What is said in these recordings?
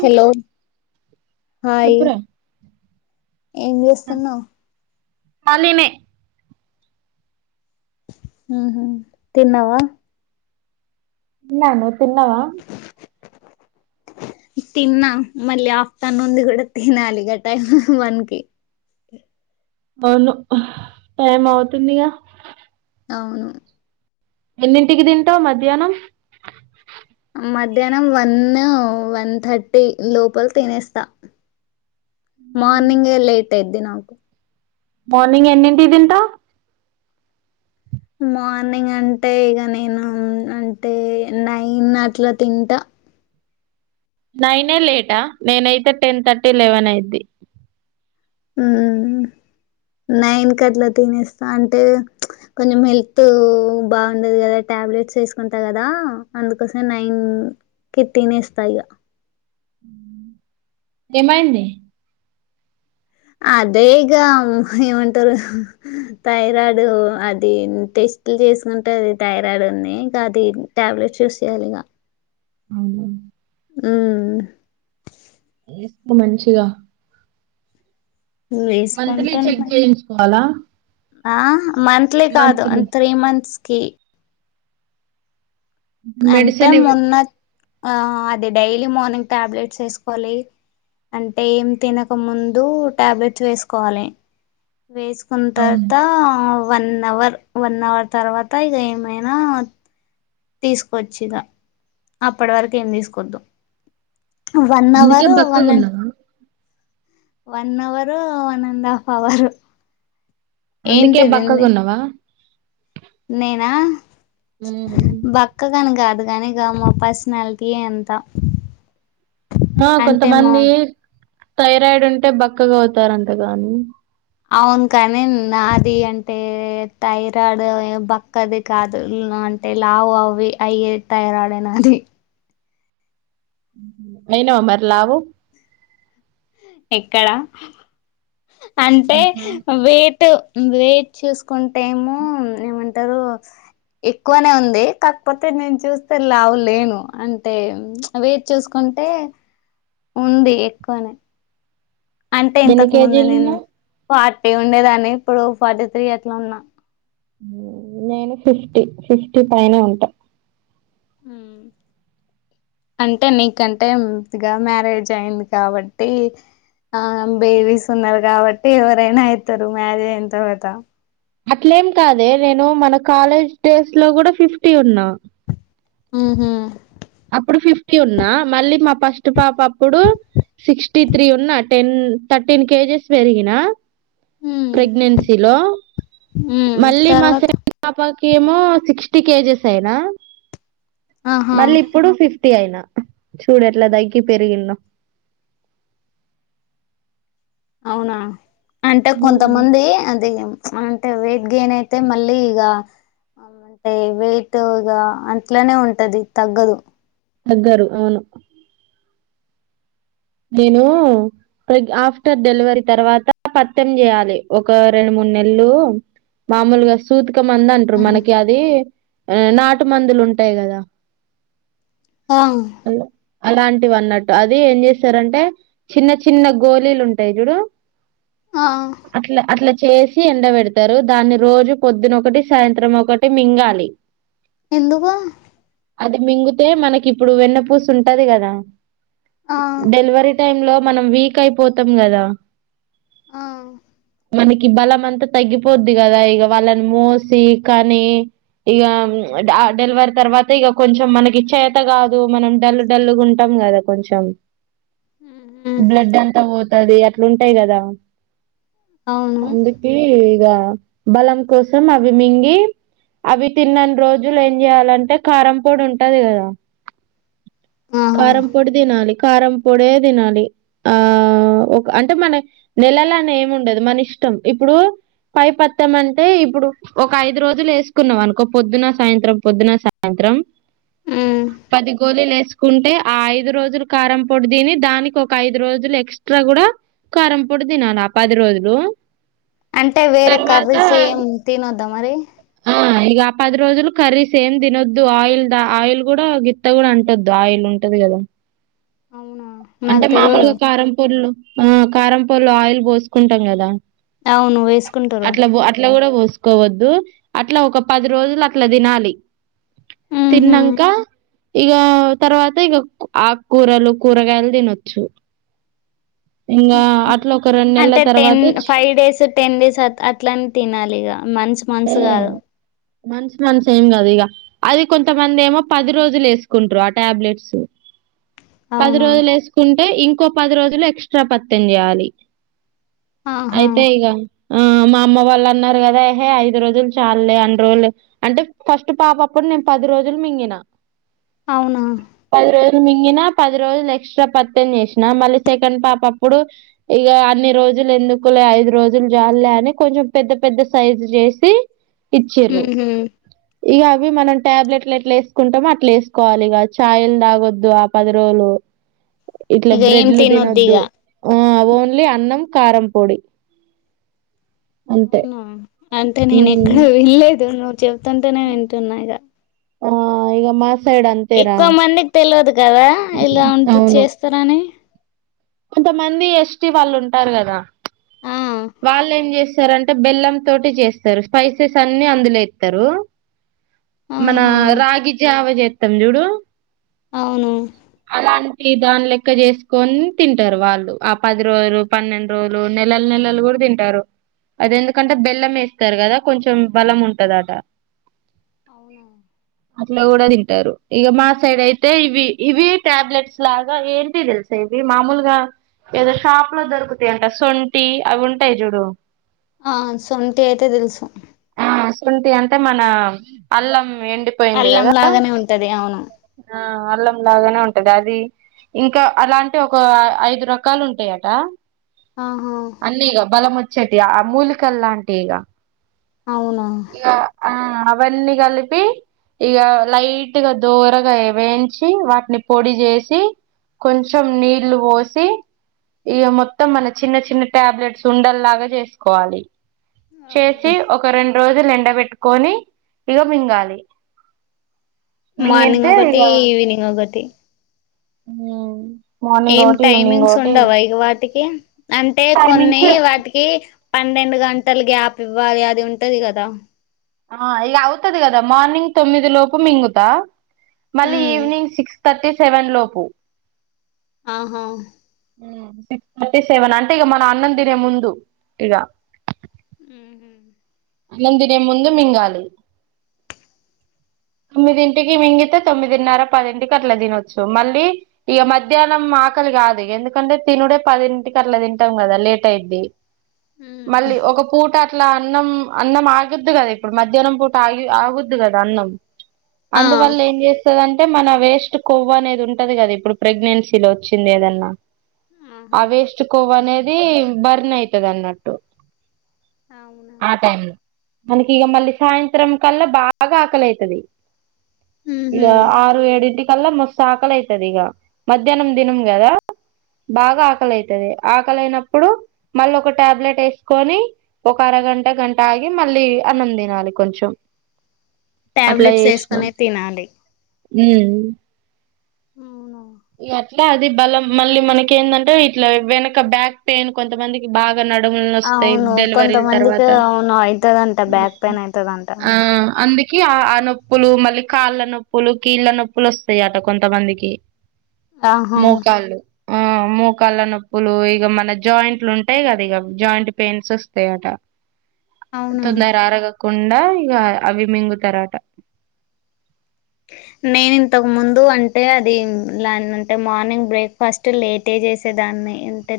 Hello hi చెప్పురా ఏం చేస్తున్నావ్ మలినే ఉహు తిన్నావా తిన్నా నువ్వు తిన్నావా తిన్నా మళ్ళీ ఆఫ్టర్ నుం కూడా తినాలి గ టైమ్ వన్ కి అవును టైం అవుతుందిగా అవును ఎన్నింటికి తింటావ్ మధ్యాహ్నం మధ్యాహ్నం వన్ వన్ థర్టీ లోపల తినేస్తా మార్నింగ్ లేట్ అయిది నాకు మార్నింగ్ ఎన్నింటి తింటావ్ మార్నింగ్ అంటే ఇక నేను అంటే నైన్ అట్లా తింటా నైనే లేటా నేనైతే టెన్ థర్టీ లెవెన్ అయిద్ది ఉ నైన్ కట్లా తినేస్తా అంటే కొంచెం హెల్త్ బాగుండదు కదా టాబ్లెట్ టాబ్లెట్ ఏసుకుంటా కదా అందుకోసం నైన్ కి తినేస్తా ఇగా ఏమైయింది అదేగ ఏమంటారు థైరాయిడు అది ట టెస్ట్ చేసుకుంటే అది థైరాయిడ్ ఉంది ఇక అది టాబ్లెట్ యూస్ చేస్తున్న ఇక అవునా ఉ సు మంచిగా మంత్లీ చెక్ వేసుకుంటున్నా చేయించుకోవాలా ఆ మంత్లీ కాదు అ మంత్లీ త్రీ మంత్స్ కి అంటే మెడిసిన్ ఇవ్ మొన్న ఆ అది డైలీ మార్నింగ్ టాబ్లెట్స్ వేసుకోవాలి అంటే ఏం తినక ముందు టాబ్లెట్స్ వేసుకోవాలి వేసుకున్న అవును తర్వాత వన్ అవర్ వన్ అవర్ తర్వాత ఇక ఏమైనా తీసుకొచ్చి ఇక అప్పటి వరకు ఏం తీసుకోద్దు వన్ అందుకే అవరు వన్ అండ్ బక్కగున్నావా one hour one and half hour అందుకే బక్కగా ఉన్నావా నేనా మ్మ్ బక్క కాని కాదు కాగాని ఇకా మా పర్సనాలిటీ ఎంత ఆ కొంతమంది థైరాయిడ్ ఉంటే బక్కగా అవుతారంట గానీ అవును కానీ నాది అంటే థైరాయిడ్ బక్కది కాదు అంటే లావు అవి అయ్యే థైరాయిడ్ అయినా అదీ అయినావా మరి లావు ఎక్కడ అంటే ఇగ కావు వే వెయిట్ చూసుకుంటే ఏమో ఏమంటారు ఎక్కువనే ఉంది కాకపోతే నేను చూస్తే లావు లేను అంటే వెయిట్ చూసుకుంటే అంటే ఉంది ఎక్కువని అంటే ఎన్ని ఇంతకు ముందు కేజీలు నేను ఉన్నావ్ ఫార్టీ ఉండేదాన్ని ఇప్పుడు ఫార్టీ త్రీ అట్లా ఉన్నా నేను ఫిఫ్టీ ఫిఫ్టీ పైనే ఉంటా హ అంటే నీకంటే ఇదిగా మ్యారేజ్ అయింది కాబట్టి ఆ బేబీస్ ఉన్నారు కాబట్టి ఎవరైనా అవుతారు మ్యారేజ్ అయిన తర్వాత అట్లేం కాదే నేను మన కాలేజ్ డేస్ లో కూడా ఫిఫ్టీ ఉన్నా ఉహు అప్పుడు ఫిఫ్టీ ఉన్నా మళ్ళీ మా ఫస్ట్ పాప అప్పుడు సిక్స్టీ ఫఫ్టీ త్రీ ఉన్నా టెన్ థర్టీన్ కేజెస్ పెరిగిన ఉ ప్రెగ్నెన్సీలో మళ్ళీ తర్వాత సెకండ్ పాప ఏమో సిక్స్టీ కేజెస్ అయినా ఆహా మళ్ళీ ఇప్పుడు ఫిఫ్టీ అయినా చూడు ఎట్లా దగ్గి పెరిగింద అవునా అంటే కొంతమంది అది అంటే వెయిట్ గెన్ అయితే మళ్ళీ ఈగ అంటే వెయిట్ ఇగా అంట్లోనే ఉంటది తగ్గదు తగ్గరు అవును నేను ప్ర ఆఫ్టర్ డెలివరీ తర్వాత పతం చేయాలి ఒక రెండు మూడు నెల్లు మామూలుగా సూతిక మందు అంటారు మనకి అది నాటు మందులు ఉంటాయి కదా ఆ అలా- అలాంటివి అన్నట్టు అది ఏం చేస్తారంటే చిన్న చిన్న గోళీలు ఉంటాయి చూడు ఆ అట్ల అట్ల చేసి ఎండ పెడతారు దాన్ని రోజు పొద్దున ఒకటి సాయంత్రం ఒకటి మింగలి ఎందుకూ అది మింగితే మనకి ఇప్పుడు వెన్నపూసు ఉంటది కదా ఆ డెలివరీ టై లో మనం వీకైపోతం గద ఆ మనకి బలమంత తగ్గిపోద్ది గద ఇగ వాళ్ళన్ మోసి కనీ ఇగ అమ్ అ డెల్వరి తర్వాత ఇగ కొంచం మనకి చేత గాదు మనం డల్లు డల్లుగుంటం గద కొంచం ఉహు, బ్లడ్డంత పోతది అట్లుంటయ్ గద అవును అందికీ ఇగ బలం కోసం అవి మింగి అవి తిన్నన్రోజుల ఏం జెయ్యాలంటె కారంపొడుంటది గద ఆహా కారంపొడి దినాలి కారం పొడే దినాలి ఆ ఒక్ అంటె మన నెలలనేముండదు మనిష్ టం ఇప్పుడూ పైపత్తమంటే ఇప్పుడు ఒక ఐదు రోజులేసుకున్నవనుకో పొద్దున సాయంత్రం పొద్దున సాయ త్రం ఉమ్. పది గోలీలేస్కుంటే ఆ ఐదురోజుల్ కారంపొడ్ దిని దానికొక ఐదు రోజులెక్స్ట్రా గుడా కారంపొడి దినాల పది రోజలు అంటె వేరే కర్రీస్ ఏం తినొద్ద మరి ఆ ఇగ ఆ పది రోజులు కర్రీస్సేమ్ దినొద్దు ఆయిల్ ద ఆయిల్ గుడా గిత్త గూడాంటొద్దు ఆయిల్ ఉంటది గద ఔన్ అంటె మామూల్గ కారంపొల్లొ ఆ కారంపొల్లొ ఆయిల్ పోస్కుంటం గద అవును వేసుకుంటారు అట్ల బొ అట్ల గుడా బోస్కోవద్దు అట్ల ఒక పది రోజులట్ల దినాలి ఉహు. తిన్నంక ఇగా తర్వాతిగ కు ఆక్కూరలు కూరగాయల్ దినొచ్చు ఇంగా అట్లొక అంటె ten five days ten days అ అట్లన్ తినాలిగ మంత్స్ మంత్స్ [unintelligible] మంత్స్ మంత్సేం గాదిగ అది కొంతమందేమొ పది రోజులేస్కుంట్రు ఆ టాబ్లెట్స్ పది అవునా రోజులేస్కుంటె ఇంకో పదిరోజులు ఎక్స్ట్రా పత్తెం జెయ్యాలి ఆహా ఐతే ఇగ ఆ మా అమ్మ వాళ్ళన్నార్ గదా హె ఐద్రోజ్ జుల్ చాల్లే అన్ రోజ్లె అంటె ఫస్ట్ పాపప్పుడ్ నేన్ పది రోజుల్ మింగిన ఔనా మింగినా పదిరోజులెక్స్ట్రా పత్తెం జేస్నా మళ్ళి సెకండ్ పాపప్పుడు ఇగ అన్ని రోజ్ రోజులెందుకులె ఐదు రోజుల్ జాల్లె అని కొంచెం పెద్ద పెద్ద సైజ్ జేసి ఇచ్చిర్రు ఉహు. ఇగ అవ్వి మనం ట్యాబ్లెట్లెట్లేస్కుంటమొ అట్లేస్కోవాలిగ చాయల్ దాగొద్దు ఆ పది రోజులు ఇట్ల ఇక ఏం బ్రెడ్లు తినొద్దు దినొద్దు ఇక ఊ ఓన్లీ అన్నం కారంపొడి ఔనా అంటె ఉమ్ నేనెక్కడా విళ్ళేదు నువ్ చెప్తాంటేనే వింటున్న ఇగ ఆ ఇగ మస్ ఎక్కువ మందిక్ తెల్వద్ కదా ఇలా ఉంటు అవును చేస్తరని కొంతమంది ఎస్టీ వాళ్ళుంటార్ గద ఆ సరంటె బెల్లం తోటి జేస్తరు స్పైసెస్సన్నీ అందులొ ఏత్తరు మనా ఆహా రాగిజావ జేత్తంజుడు ఔను ఈ దాన్లెక్క జేస్కోన్ తింటర్ వాళ్ళు ఆ పది రోజులు పన్నెండు రోజులు నెలల్ నెలల్ కూడా తింటారు అది ఎందుకంటే బెల్లం వేస్తారు కదా కొంచెం బలం ఉంటదాట. అట్లా కూడా తిన్. అంటారు ఇక మా సైడ్ అయితే ఇవి ఇవి టాబ్లెట్స్ లాగా ఏంటివి తెలుసా ఇవి మామూలుగా. ఏదో షాప్ లో దొరుకుతాయంట సొంటి అవి ఉంటాయి చూడు. ఆహ్ సొంటి అయితే తెలుసు. శొంఠి అంటే మన అల్లం ఎండిపోయింది అల్లం కదా. లాగానే ఉంటది అవును ఆహ్ అల్లం లాగానే ఉంటది అది. ఇంకా అలాంటివి ఒక ఐదు రకాలు ఉంటాయట. ఆహా అన్నీ ఇగ బలం వచ్చేటివి ఆ మూలికల్ లాంటివి ఇగ. అవునా ఇగ ఆహ్ అవన్నీ కలిపి. ఇక లైట్గా దోరగా వేయించి వాటిని పొడి చేసి. కొంచెం నీళ్ళు పోసి. ఇక మొత్తం మన చిన్న చిన్న టాబ్లెట్స్ ఉండల్లాగా చేసుకోవాలి. చేసి ఒక రెండు. రోజులు ఎండబెట్టుకొని ఇగ మింగలి. మార్నింగ్ ఒకటి ఈవినింగ్ ఒకటి. ఉమ్. ఏం టైమింగ్స్ ఉండవా ఇక వాటికి అంటే కొన్ని టైమింగ్స్ వాటికి. పన్నెండు గంటలు గ్యాప్ ఇవ్వాలి అది ఉంటది కదా. ఆహ్ ఇక అవుతది కదా మార్నింగ్ తొమ్మిది లోపు మింగుతా మళ్ళీ ఉమ్ ఈవినింగ్ సిక్స్. థర్టీ సెవెన్ లోపు. ఆహ్. సిక్స్ థర్టీ సెవెన్ అంటే ఇక మనం అన్నం తినే ముందు ఇక. ఉహూ. అన్నం తినే ముందు మింగాలి. తొమ్మిదింటికి మింగితే తొమ్మిదిన్నర పదింటికి అట్లా తినొచ్చు మళ్ళీ ఇక మధ్యాహ్నం. ఆకలి కాదు ఎందుకంటే తినుడే పదింటికి అట్లా తింటాం కదా లేట్ అయిద్ది. మళ్ళీ ఒక పూట అట్లా అన్నం. అన్నం ఆగుద్ది కదా ఇప్పుడు మధ్యాహ్నం పూట ఆగి ఆగుద్ది కదా అన్నం. ఆ అందువల్ల ఏం చేస్తందంటే. అయితే మన వేస్ట్ కొవ్వు అనేది ఉంటది కదా ఇప్పుడు ప్రెగ్నెన్సీలో వచ్చింది ఏదన్నా. ఆ ఆహా వేస్ట్ కొవ్వు అనేది బర్న్ అయితది అన్నట్టు. అవునా. మనకి ఇక మళ్ళీ సాయంత్రం కల్లా బాగా ఆకలైతది. ఇక ఉహు ఆరు ఏడుంటికి. కల్లా మస్తు ఆకలి అయితది ఇగ మధ్యాహ్నం తిన్నం గదా. బాగా ఆకలైతది ఆకలైనప్పుడు మళ్ళీ ఒక టాబ్లెట్ వేసుకొని ఒక అర. గంట గంట ఆగి మళ్ళీ అన్నం తినాలి కొంచెం. అట్లా టాబ్లెట్స్ చేసినాం వేసుకొనే తినాలి. ఉమ్. అవునవును. ఇగ అట్లా అది బలం మళ్ళీ మనకి ఏందంటే ఇట్లా వెనక బ్యాక్ పెయిన్ కొంతమందికి బాగా. నడుములునొస్తాయి అవును డెలివరీలు కొంతమందికి తర్వాత అవును అయితదంట బ్యాక్ పెయిన్ అయితదంట ఆహ్ అందుకే. ఆహ్ నొప్పులు మళ్ళీ కాళ్ళ నొప్పులు కీళ్ళ నొప్పులు వస్తాయి అట కొంతమందికి. ఆహా మోకళ్ళు మూకాళ్ళ నొప్పులు ఇక మన జాయింట్లు ఉంటాయి కదా ఇక జాయింట్ పెయిన్స్ వస్తాయట అవునా తొందర ఆరగ కుండా ఇగ అవిమింగుతరట నేను ఇంతకు ముందు అంటే అది ఎలంటే మార్నింగ్ బ్రేక్ఫాస్ట్ లేట్ చేసేదాన్ని అంటే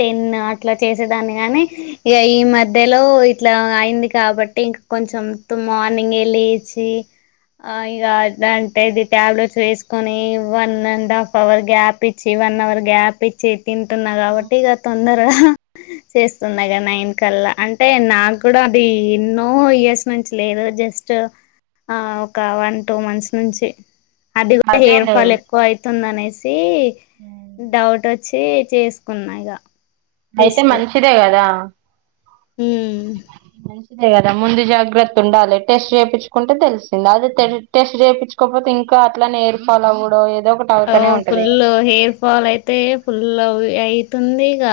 టెన్ అట్లా చేసేదాన్ని గాని ఇక ఈ మధ్యలో ఇట్లా అయింది కాబట్టి ఇంక కొంచెం ఇప్పుడు మార్నింగే లేచి ఆ ఇగ అంటే ఇది ట్యాబ్లెట్స్ వేసుకొని one and half hour gap ఇచ్చి వన్ అవర్ గ్యాప్ ఇచ్చి తింటున్నా కాబట్టి ఇక తొందరగా చేస్తునగా నైన్కల్లా అంటే నాకు కూడా అది ఎన్నో ఇయర్స్ నుంచి లేదు జస్ట్ ఆ ఒక వన్ టూ మంత్స్ నుంచి అది కూడా హెయిర్ అదేలే ఫాల్ ఎక్కువ అయ్తుంది అనేసి డౌట్ వచ్చి వచ్చి చేసుకున్నా ఇగ అయితే టెస్ట్ మంచిదే కదా ఉమ్ మం దే కదా ముందు జాగ్రత్త ఉండాలి టెస్ట్ చేపించుకుంటే తెలిసింది అదే టెస్ట్ చేపించుకోపోతే ఇంకా కా అట్లానే హెయిర్ఫాల్ అవ్వడం ఓ ఫుల్ హెయిర్ ఫాల్ అయితే ఫుల్ ఐతుందిగా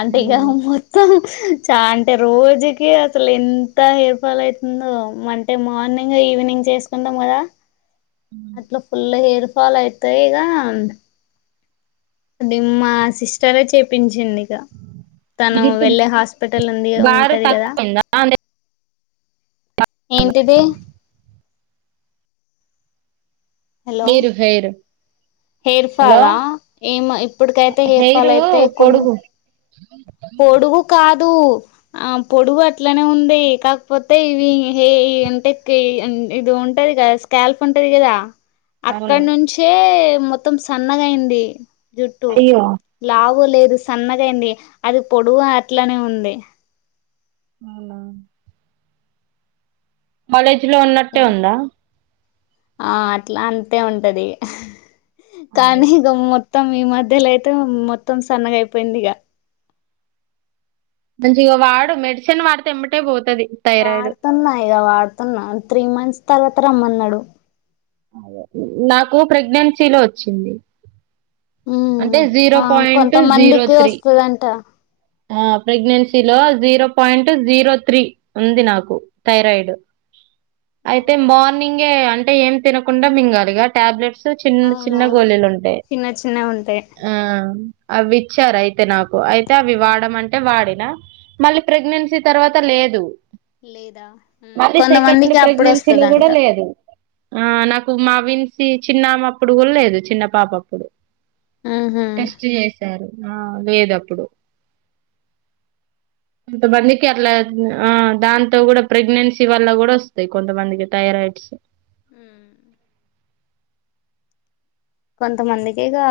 అంటే ఇక మ్మ్. మొత్తం చా అంటే రోజుకి అసలు ఎంత హెయిర్ ఫాల్ అవుతుందో అంటే మార్నింగ్ అయి ఈవినింగ్స్ వేస్కుంటాం కదా అట్ల ఫుల్గ హెయిర్ ఫాల్ ఐతే ఈగ డిమా సిస్టరే చేపించింది తను జిట్టు వెళ్ళే హాస్పిటల్ ఉంది బారు ఉంటది కదా తక్కువయిందా ఏంటిది హలో హైరు హైరు హెయిర్ ఫాల్లా ఏం ఇప్పుటికైతే హెయిర్ హెయిరు ఫాల్ అయితే కొ పొడుగు దు ఆ పొడువు అట్లనే ఉంది కాకపోతే ఇవి ఏ అంటే ఇది ఉంటా కదా స్కేల్ప్ ఉంటది కదా అక్కడ అవును నుంచే మొత్తం సన్నగాయింది జుట్టు అయ్యో లావు వు లేదు సన్నగాైంది అది పొడువు అట్లనే ఉంది అవునా కాలేజీలో ఉన్నట్టే ఉందా ఆ అట్లా అంతే ఉంటది అదే కానీ ఇ మొత్తం ఈ మధ్యలో అయితే మొత్తం సన్నగాయిపోయింది ఇగ మంచిగా వాడు మెడిసిన్ వాడితే ఎమ్మటే పోతది థైరాయిడ్ ఏదో వాడుతున్నా త్రీ మంత్స్ తర్వాత రమ్మన్నాడు నాకు ప్రెగ్నెన్సీలో వచ్చింది ఉమ్ అంటే జీరో ఆ పాయింట్ జీరో కొంతమందికి త్రీ వస్తదంట ఆ ప్రెగ్నెన్సీలో జీరో పాయింట్ జీరో త్రీ ఉంది నాకు థైరాయిడ్ అయితే అవునా మార్నింగే అంటే ఏం తినకుండా మింగలిగా టాబ్లెట్స్ చిన్న చిన్న అవునవును గోళీలుంటాయి చిన్న చిన్నవి ఉంటాయి ఆ అవి ఇచ్చారు అయితే నాకు అయితే అవి వాడమంటే వాడినా మళ్ళీ ప్రెగ్నెన్సీ తర్వాత లేదు లేదా ఉమ్, మల్లి సెకండ్ కొంతమందికి అప్పుడు ప్రెగ్నెన్సీలో కూడా వస్తదంట లేదు ఆ నాకు మావిన్ సి చిన్నమ్మప్పుడు కూడా లేదు చిన్న పాపప్పుడు ఉహు టెస్ట్ చేసారు ఆ లేదు అప్పుడు కొంతమందికి అట్లా ఆ దాంతో కూడా ప్రెగ్నెన్సీ వల్ల కూడా వస్తాయి కొంతమందికి థైరాయిడ్స్ అ కొంతమందికి ఇక